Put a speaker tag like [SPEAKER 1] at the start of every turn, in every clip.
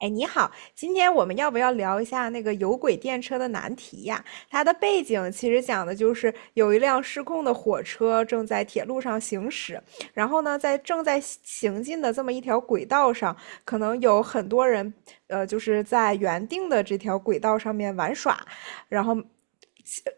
[SPEAKER 1] 哎，你好，今天我们要不要聊一下那个有轨电车的难题呀？它的背景其实讲的就是有一辆失控的火车正在铁路上行驶，然后呢，在正在行进的这么一条轨道上，可能有很多人，就是在原定的这条轨道上面玩耍，然后。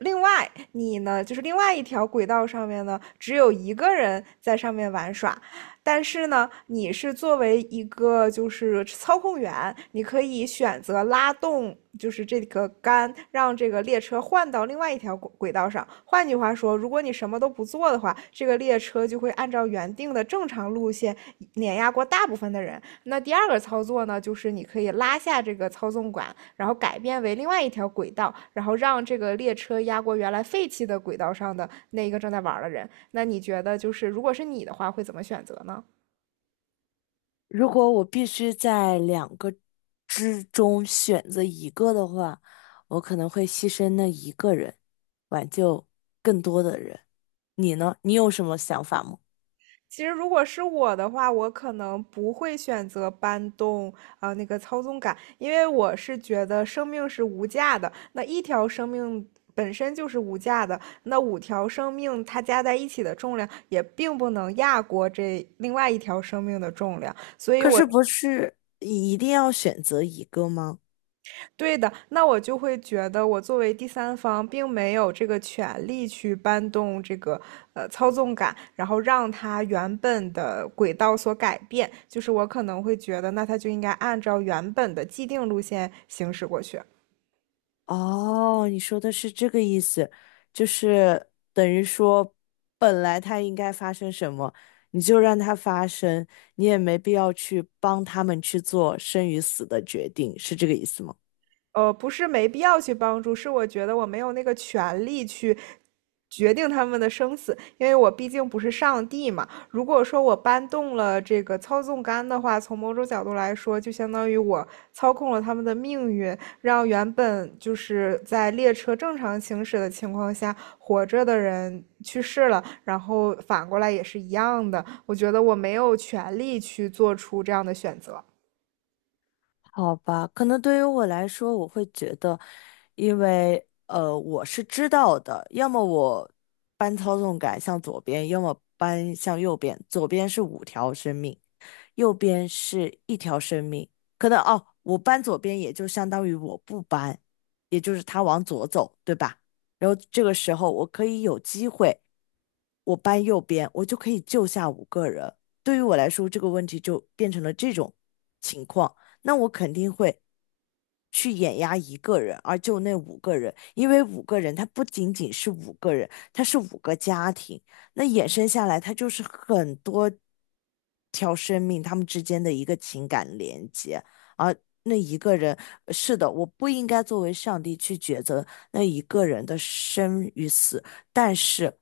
[SPEAKER 1] 另外，你呢，就是另外一条轨道上面呢，只有一个人在上面玩耍，但是呢，你是作为一个就是操控员，你可以选择拉动就是这个杆，让这个列车换到另外一条轨道上。换句话说，如果你什么都不做的话，这个列车就会按照原定的正常路线碾压过大部分的人。那第二个操作呢，就是你可以拉下这个操纵杆，然后改变为另外一条轨道，然后让这个列车压过原来废弃的轨道上的那一个正在玩的人。那你觉得，就是如果是你的话，会怎么选择呢？
[SPEAKER 2] 如果我必须在两个之中选择一个的话，我可能会牺牲那一个人，挽救更多的人。你呢？你有什么想法吗？
[SPEAKER 1] 其实如果是我的话，我可能不会选择搬动那个操纵杆，因为我是觉得生命是无价的，那一条生命本身就是无价的，那五条生命它加在一起的重量也并不能压过这另外一条生命的重量，所以
[SPEAKER 2] 可
[SPEAKER 1] 我
[SPEAKER 2] 是
[SPEAKER 1] 觉
[SPEAKER 2] 不是一定要选择一个吗？
[SPEAKER 1] 对的，那我就会觉得我作为第三方，并没有这个权利去搬动这个操纵杆，然后让它原本的轨道所改变。就是我可能会觉得，那它就应该按照原本的既定路线行驶过去。
[SPEAKER 2] 哦，你说的是这个意思，就是等于说，本来他应该发生什么，你就让他发生，你也没必要去帮他们去做生与死的决定，是这个意思吗？
[SPEAKER 1] 不是没必要去帮助，是我觉得我没有那个权利去决定他们的生死，因为我毕竟不是上帝嘛。如果说我搬动了这个操纵杆的话，从某种角度来说，就相当于我操控了他们的命运，让原本就是在列车正常行驶的情况下活着的人去世了，然后反过来也是一样的。我觉得我没有权利去做出这样的选择。
[SPEAKER 2] 好吧，可能对于我来说，我会觉得，因为,我是知道的，要么我搬操纵杆向左边，要么搬向右边。左边是五条生命，右边是一条生命。可能哦，我搬左边也就相当于我不搬，也就是他往左走，对吧？然后这个时候我可以有机会，我搬右边，我就可以救下五个人。对于我来说，这个问题就变成了这种情况。那我肯定会去碾压一个人，而就那五个人，因为五个人他不仅仅是五个人，他是五个家庭，那衍生下来，他就是很多条生命他们之间的一个情感连接，而那一个人，是的，我不应该作为上帝去抉择那一个人的生与死，但是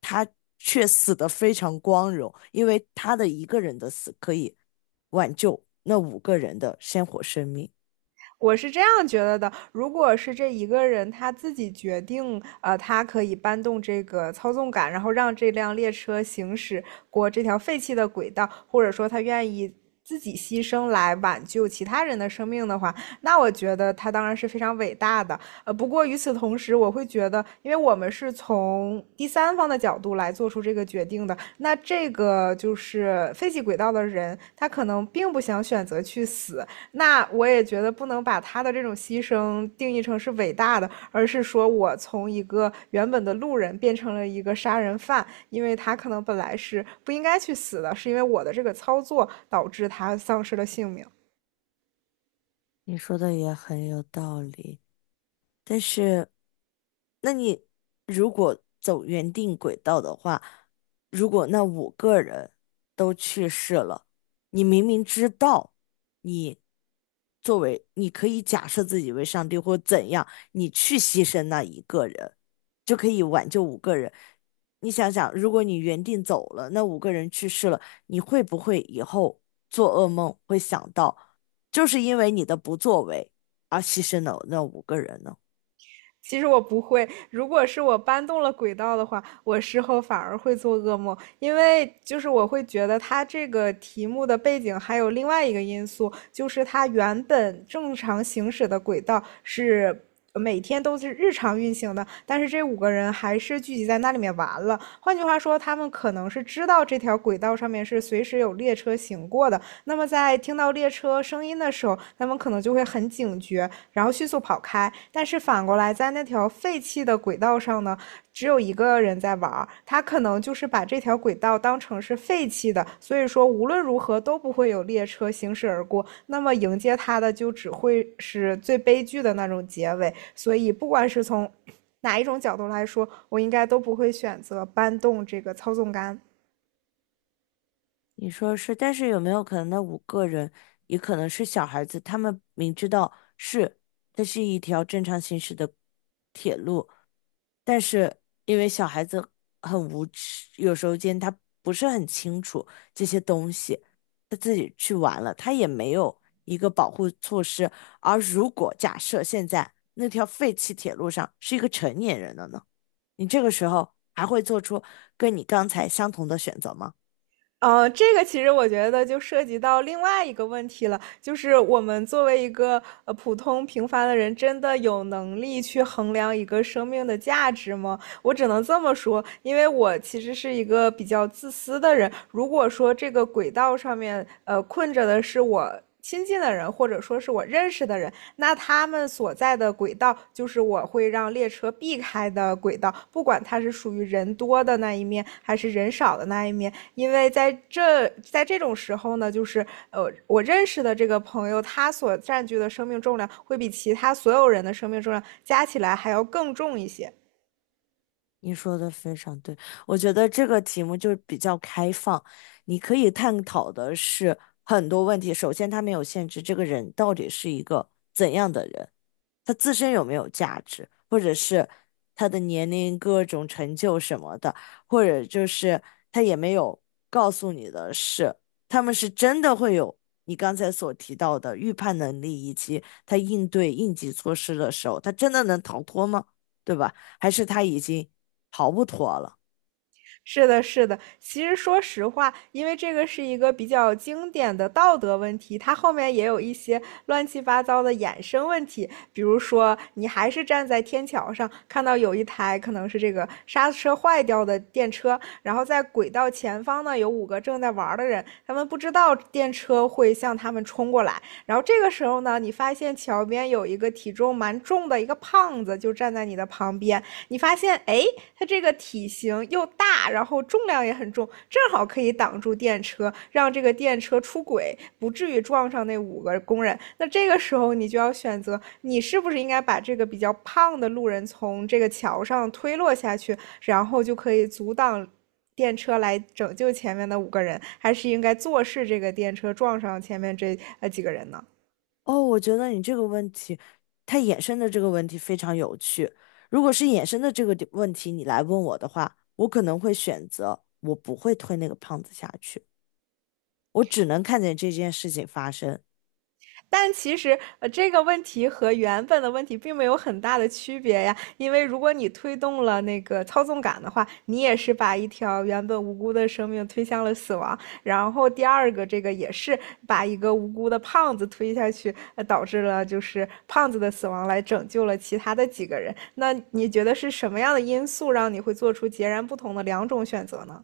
[SPEAKER 2] 他却死得非常光荣，因为他的一个人的死可以。挽救那五个人的鲜活生命。
[SPEAKER 1] 我是这样觉得的，如果是这一个人他自己决定，他可以搬动这个操纵杆，然后让这辆列车行驶过这条废弃的轨道，或者说他愿意自己牺牲来挽救其他人的生命的话，那我觉得他当然是非常伟大的。不过与此同时，我会觉得，因为我们是从第三方的角度来做出这个决定的，那这个就是废弃轨道的人，他可能并不想选择去死，那我也觉得不能把他的这种牺牲定义成是伟大的，而是说我从一个原本的路人变成了一个杀人犯，因为他可能本来是不应该去死的，是因为我的这个操作导致他丧失了性命。
[SPEAKER 2] 你说的也很有道理。但是，那你如果走原定轨道的话，如果那五个人都去世了，你明明知道你作为你可以假设自己为上帝或怎样，你去牺牲那一个人，就可以挽救五个人。你想想，如果你原定走了，那五个人去世了，你会不会以后做噩梦会想到，就是因为你的不作为而牺牲了那五个人呢？
[SPEAKER 1] 其实我不会，如果是我搬动了轨道的话，我事后反而会做噩梦，因为就是我会觉得它这个题目的背景还有另外一个因素，就是它原本正常行驶的轨道是每天都是日常运行的，但是这五个人还是聚集在那里面玩了。换句话说，他们可能是知道这条轨道上面是随时有列车行过的，那么在听到列车声音的时候，他们可能就会很警觉，然后迅速跑开。但是反过来，在那条废弃的轨道上呢，只有一个人在玩儿，他可能就是把这条轨道当成是废弃的，所以说无论如何都不会有列车行驶而过。那么迎接他的就只会是最悲剧的那种结尾。所以不管是从 哪一种角度来说，我应该都不会选择搬动这个操纵杆。
[SPEAKER 2] 你说是，但是有没有可能那五个人也可能是小孩子？他们明知道是这是一条正常行驶的铁路，但是因为小孩子很无知，有时候间他不是很清楚这些东西，他自己去玩了，他也没有一个保护措施。而如果假设现在那条废弃铁路上是一个成年人了呢？你这个时候还会做出跟你刚才相同的选择吗？
[SPEAKER 1] 这个其实我觉得就涉及到另外一个问题了，就是我们作为一个普通平凡的人，真的有能力去衡量一个生命的价值吗？我只能这么说，因为我其实是一个比较自私的人。如果说这个轨道上面，困着的是我亲近的人，或者说是我认识的人，那他们所在的轨道就是我会让列车避开的轨道，不管它是属于人多的那一面，还是人少的那一面。因为在这种时候呢，我认识的这个朋友，他所占据的生命重量会比其他所有人的生命重量加起来还要更重一些。
[SPEAKER 2] 你说的非常对，我觉得这个题目就是比较开放，你可以探讨的是很多问题。首先，他没有限制这个人到底是一个怎样的人，他自身有没有价值，或者是他的年龄、各种成就什么的，或者就是他也没有告诉你的是，他们是真的会有你刚才所提到的预判能力，以及他应对应急措施的时候，他真的能逃脱吗？对吧？还是他已经逃不脱了？
[SPEAKER 1] 是的，是的。其实说实话，因为这个是一个比较经典的道德问题，它后面也有一些乱七八糟的衍生问题。比如说，你还是站在天桥上，看到有一台可能是这个刹车坏掉的电车，然后在轨道前方呢有五个正在玩的人，他们不知道电车会向他们冲过来。然后这个时候呢，你发现桥边有一个体重蛮重的一个胖子就站在你的旁边，你发现，哎，它这个体型又大，然后重量也很重，正好可以挡住电车，让这个电车出轨，不至于撞上那五个工人。那这个时候你就要选择，你是不是应该把这个比较胖的路人从这个桥上推落下去，然后就可以阻挡。电车来拯救前面的五个人，还是应该坐视这个电车撞上前面这几个人呢？
[SPEAKER 2] 哦，我觉得你这个问题，它衍生的这个问题非常有趣。如果是衍生的这个问题，你来问我的话，我可能会选择我不会推那个胖子下去，我只能看见这件事情发生。
[SPEAKER 1] 但其实，这个问题和原本的问题并没有很大的区别呀，因为如果你推动了那个操纵感的话，你也是把一条原本无辜的生命推向了死亡。然后第二个，这个也是把一个无辜的胖子推下去，导致了就是胖子的死亡，来拯救了其他的几个人。那你觉得是什么样的因素让你会做出截然不同的两种选择呢？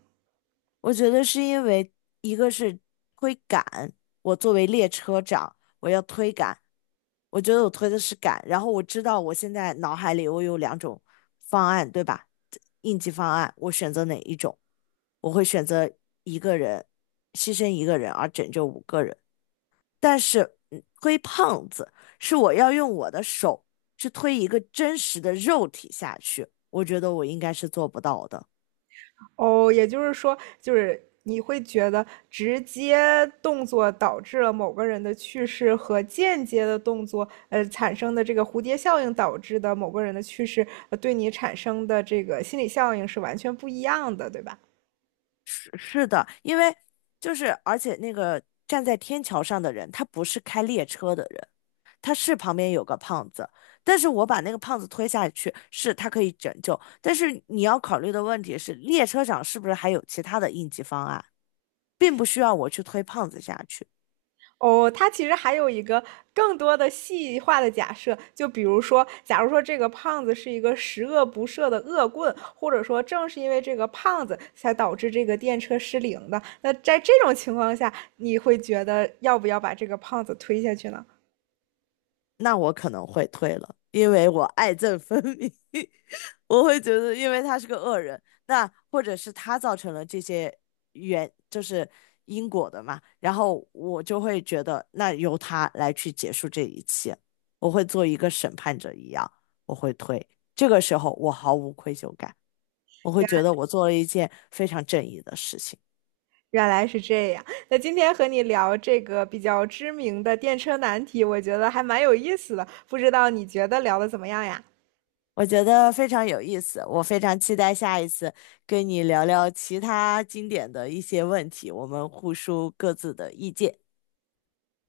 [SPEAKER 2] 我觉得是因为一个是推赶，我作为列车长，我要推赶，我觉得我推的是赶，然后我知道我现在脑海里我有两种方案，对吧？应急方案，我选择哪一种？我会选择一个人，牺牲一个人而拯救五个人。但是推胖子是我要用我的手去推一个真实的肉体下去，我觉得我应该是做不到的。
[SPEAKER 1] 哦，也就是说，就是你会觉得直接动作导致了某个人的去世，和间接的动作，产生的这个蝴蝶效应导致的某个人的去世，对你产生的这个心理效应是完全不一样的，对吧？
[SPEAKER 2] 是是的，因为就是而且那个站在天桥上的人，他不是开列车的人，他是旁边有个胖子，但是我把那个胖子推下去，是他可以拯救，但是你要考虑的问题是，列车长是不是还有其他的应急方案？并不需要我去推胖子下去，
[SPEAKER 1] 哦，它其实还有一个更多的细化的假设，就比如说，假如说这个胖子是一个十恶不赦的恶棍，或者说正是因为这个胖子才导致这个电车失灵的，那在这种情况下，你会觉得要不要把这个胖子推下去呢？
[SPEAKER 2] 那我可能会推了，因为我爱憎分明 我会觉得因为他是个恶人，那或者是他造成了这些原就是因果的嘛，然后我就会觉得那由他来去结束这一切，我会做一个审判者一样，我会推，这个时候我毫无愧疚感，我会觉得我做了一件非常正义的事情。
[SPEAKER 1] 原来是这样。那今天和你聊这个比较知名的电车难题，我觉得还蛮有意思的，不知道你觉得聊的怎么样呀？
[SPEAKER 2] 我觉得非常有意思，我非常期待下一次跟你聊聊其他经典的一些问题，我们互输各自的意见。